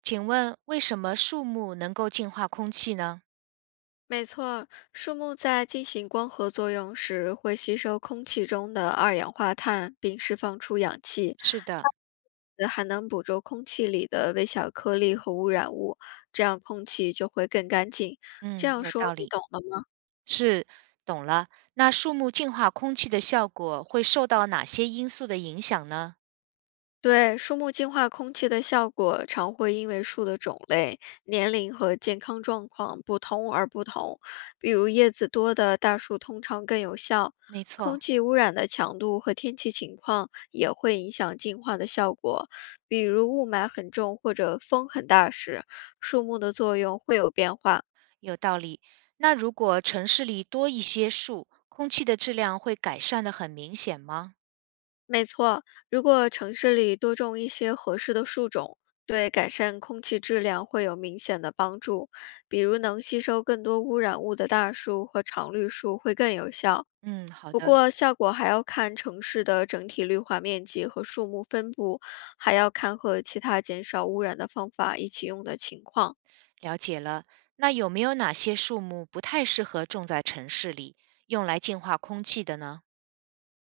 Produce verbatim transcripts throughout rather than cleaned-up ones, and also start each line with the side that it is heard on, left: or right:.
right: 请问为什么树木能够净化空气呢？
left: 没错，树木在进行光合作用时，会吸收空气中的二氧化碳，并释放出氧气，
right: 是
left: 这
right: 的，
left: 样子还能捕捉空气里的微小颗粒和污染物，这样空气就会更干净。这
right: 嗯，
left: 样
right: 有
left: 说
right: 道
left: 你
right: 理，
left: 懂了吗？
right: 是，懂了。那树木净化空气的效果会受到哪些因素的影响呢？
left: 对，树木净化空气的效果常会因为树的种类、年龄和健康状况不同而不同。比如叶子多的大树通常更有效。
right: 没
left: 空
right: 错，
left: 气污染的强度和天气情况也会影响净化的效果。比如雾霾很重或者风很大时，树木的作用会有变化。
right: 有道理。那如果城市里多一些树，空气的质量会改善的很明显吗？
left: 没错，如果城市里多种一些合适的树种，对改善空气质量会有明显的帮助。比如能吸收更多污染物的大树和常绿树会更有效。
right: 嗯，好
left: 不
right: 的，
left: 过，效果还要看城市的整体绿化面积和树木分布，还要看和其他减少污染的方法一起用的情况。
right: 了解了。那有没有哪些树木不太适合种在城市里，用来净化空气的呢？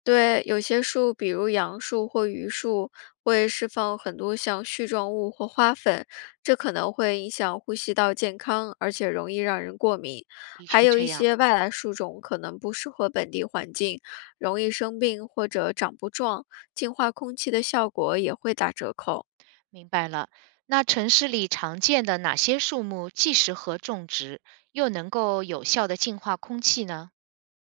left: 对，有些树，比如杨树或榆树，会释放很多像絮状物或花粉，这可能会影响呼吸道健康，而且容易让人过敏。
right: 的
left: 还
right: 确
left: 有
right: 这
left: 一
right: 样。
left: 些外来树种可能不适合本地环境，容易生病或者长不壮，净化空气的效果也会打折扣。
right: 明白了。那城市里常见的哪些树木既适合种植，又能够有效的净化空气呢？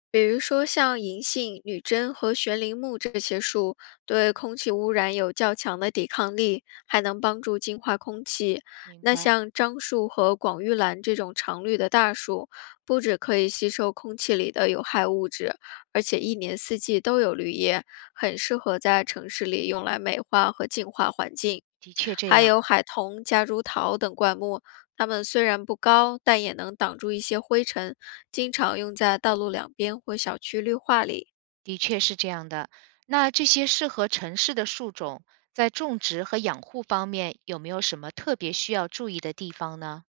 left: 比如说像银杏、女贞和悬铃木这些树，对空气污染有较强的抵抗力，还能帮助净化空气。
right: 明
left: 那
right: 白，
left: 像樟树和广玉兰这种常绿的大树，不止可以吸收空气里的有害物质，而且一年四季都有绿叶，很适合在城市里用来美化和净化环境。
right: 的确这
left: 还
right: 样，
left: 有海桐、夹竹桃等灌木啊，它们虽然不高，但也能挡住一些灰尘，经常用在道路两边或小区绿化里。
right: 的确是这样的。那这些适合城市的树种，在种植和养护方面有没有什么特别需要注意的地方呢？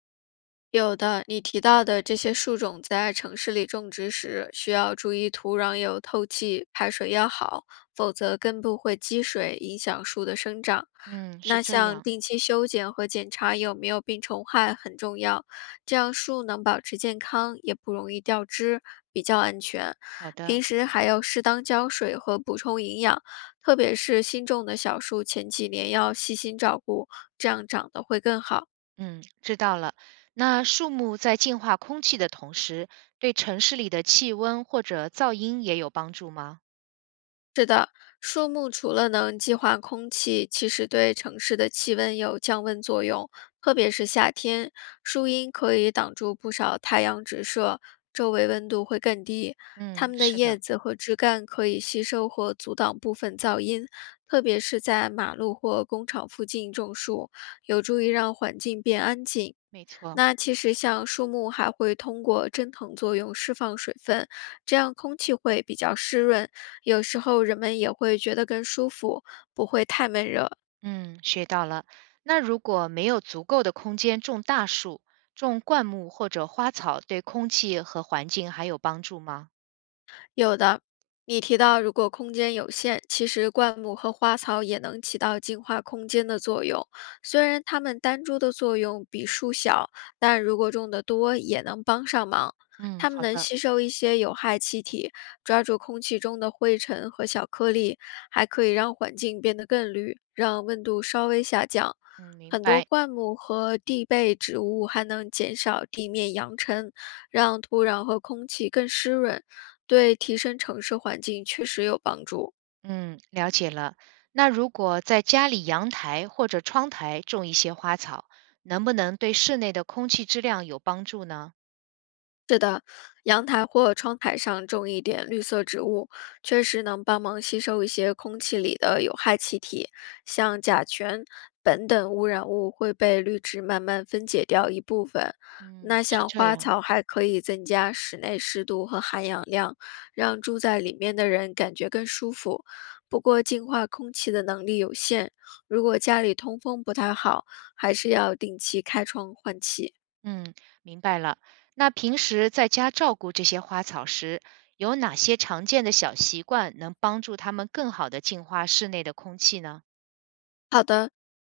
left: 有的，你提到的这些树种在城市里种植时，需要注意土壤有透气，排水要好，否则根部会积水，影响树的生长。
right: 嗯，是
left: 那
right: 这
left: 像
right: 样。
left: 定期修剪和检查有没有病虫害很重要，这样树能保持健康，也不容易掉枝，比较安全。
right: 好的，
left: 平时还要适当浇水和补充营养，特别是新种的小树，前几年要细心照顾，这样长得会更好。
right: 嗯，知道了。那树木在净化空气的同时，对城市里的气温或者噪音也有帮助吗？
left: 树木除了能净化空气，其实对城市的气温有降温作用，特别是夏天，树荫可以挡住不少太阳直射，周围温度会更低。它
right: 嗯，
left: 们的
right: 是
left: 叶
right: 的，
left: 子和枝干可以吸收或阻挡部分噪音，特别是在马路或工厂附近种树，有助于让环境变安静。
right: 没错。
left: 那其实像树木还会通过蒸腾作用释放水分，这样空气会比较湿润。有时候人们也会觉得更舒服，不会太闷热。
right: 嗯，学到了。那如果没有足够的空间种大树，种灌木或者花草，对空气和环境还有帮助吗？
left: 有的，你提到如果空间有限，其实灌木和花草也能起到净化空间的作用。虽然它们单株的作用比树小，但如果种得多，也能帮上忙。
right: 嗯，
left: 它们
right: 好
left: 能
right: 的，
left: 吸收一些有害气体，抓住空气中的灰尘和小颗粒，还可以让环境变得更绿，让温度稍微下降。
right: 嗯，明
left: 很多
right: 白，
left: 灌木和地被植物还能减少地面扬尘，让土壤和空气更湿润。对提升城市环境确实有帮助。
right: 嗯，了解了。那如果在家里阳台或者窗台种一些花草，能不能对室内的空气质量有帮助呢？
left: 阳台或窗台上种一点绿色植物，确实能帮忙吸收一些空气里的有害气体，像甲醛、苯等污染物会被绿植慢慢分解掉一部分。
right: 嗯，
left: 那
right: 是
left: 像
right: 这
left: 花
right: 样。
left: 草还可以增加室内湿度和含氧量，让住在里面的人感觉更舒服。不过，净化空气的能力有限，如果家里通风不太好，还是要定期开窗换气。
right: 嗯，明白了。那平时在家照顾这些花草时，有哪些常见的小习惯能帮助它们更好的净化室内的空气呢？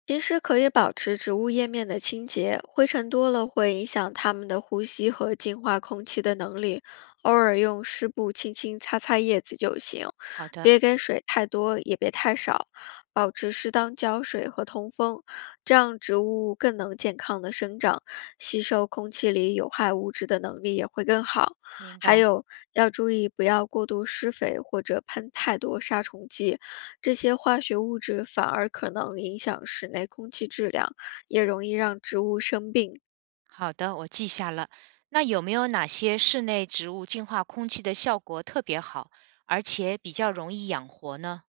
left: 平时可以保持植物叶面的清洁，灰尘多了会影响它们的呼吸和净化空气的能力。偶尔用湿布轻轻擦擦叶子就行，
right: 好的，
left: 别给水太多，也别太少，保持适当浇水和通风，这样植物更能健康的生长，吸收空气里有害物质的能力也会更好。
right: 明
left: 还
right: 白。
left: 有要注意，不要过度施肥或者喷太多杀虫剂，这些化学物质反而可能影响室内空气质量，也容易让植物生病。
right: 好的，我记下了。那有没有哪些室内植物净化空气的效果特别好，而且比较容易养活呢？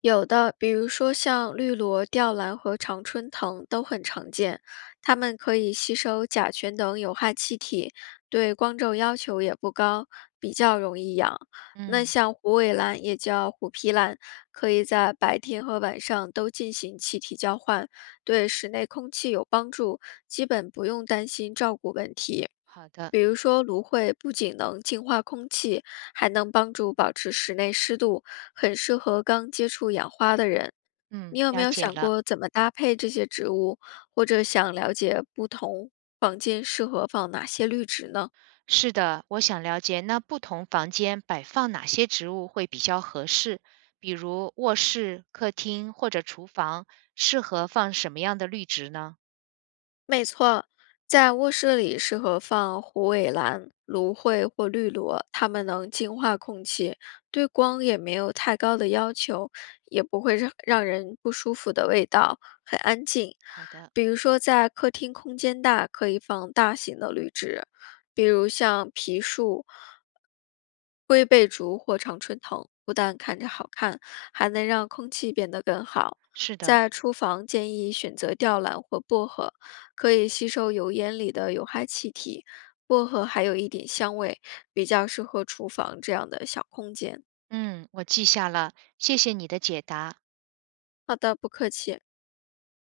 left: 有的，比如说像绿萝、吊兰和常春藤都很常见，它们可以吸收甲醛等有害气体，对光照要求也不高，比较容易养。那
right: 嗯，
left: 像虎尾兰，也叫虎皮兰，可以在白天和晚上都进行气体交换，对室内空气有帮助，基本不用担心照顾问题。
right: 好的，
left: 比如说，芦荟不仅能净化空气，还能帮助保持室内湿度，很适合刚接触养花的人。
right: 嗯，
left: 你有没
right: 了
left: 有
right: 解
left: 想
right: 了。
left: 过怎么搭配这些植物，或者想了解不同房间适合放哪些绿植呢？
right: 是的，我想了解那不同房间摆放哪些植物会比较合适，比如卧室、客厅或者厨房，适合放什么样的绿植呢？
left: 没错，在卧室里适合放虎尾兰、芦荟或绿萝，它们能净化空气，对光也没有太高的要求，也不会让让人不舒服的味道，很安静。
right: 好的，
left: 比如说，在客厅空间大，可以放大型的绿植，比如像皮树龟背竹或常春藤不但看着好看，还能让空气变得更好。
right: 是的，
left: 在厨房建议选择吊兰或薄荷，可以吸收油烟里的有害气体。薄荷还有一点香味，比较适合厨房这样的小空间。
right: 嗯，我记下了，谢谢你的解答。
left: 好的，不客气。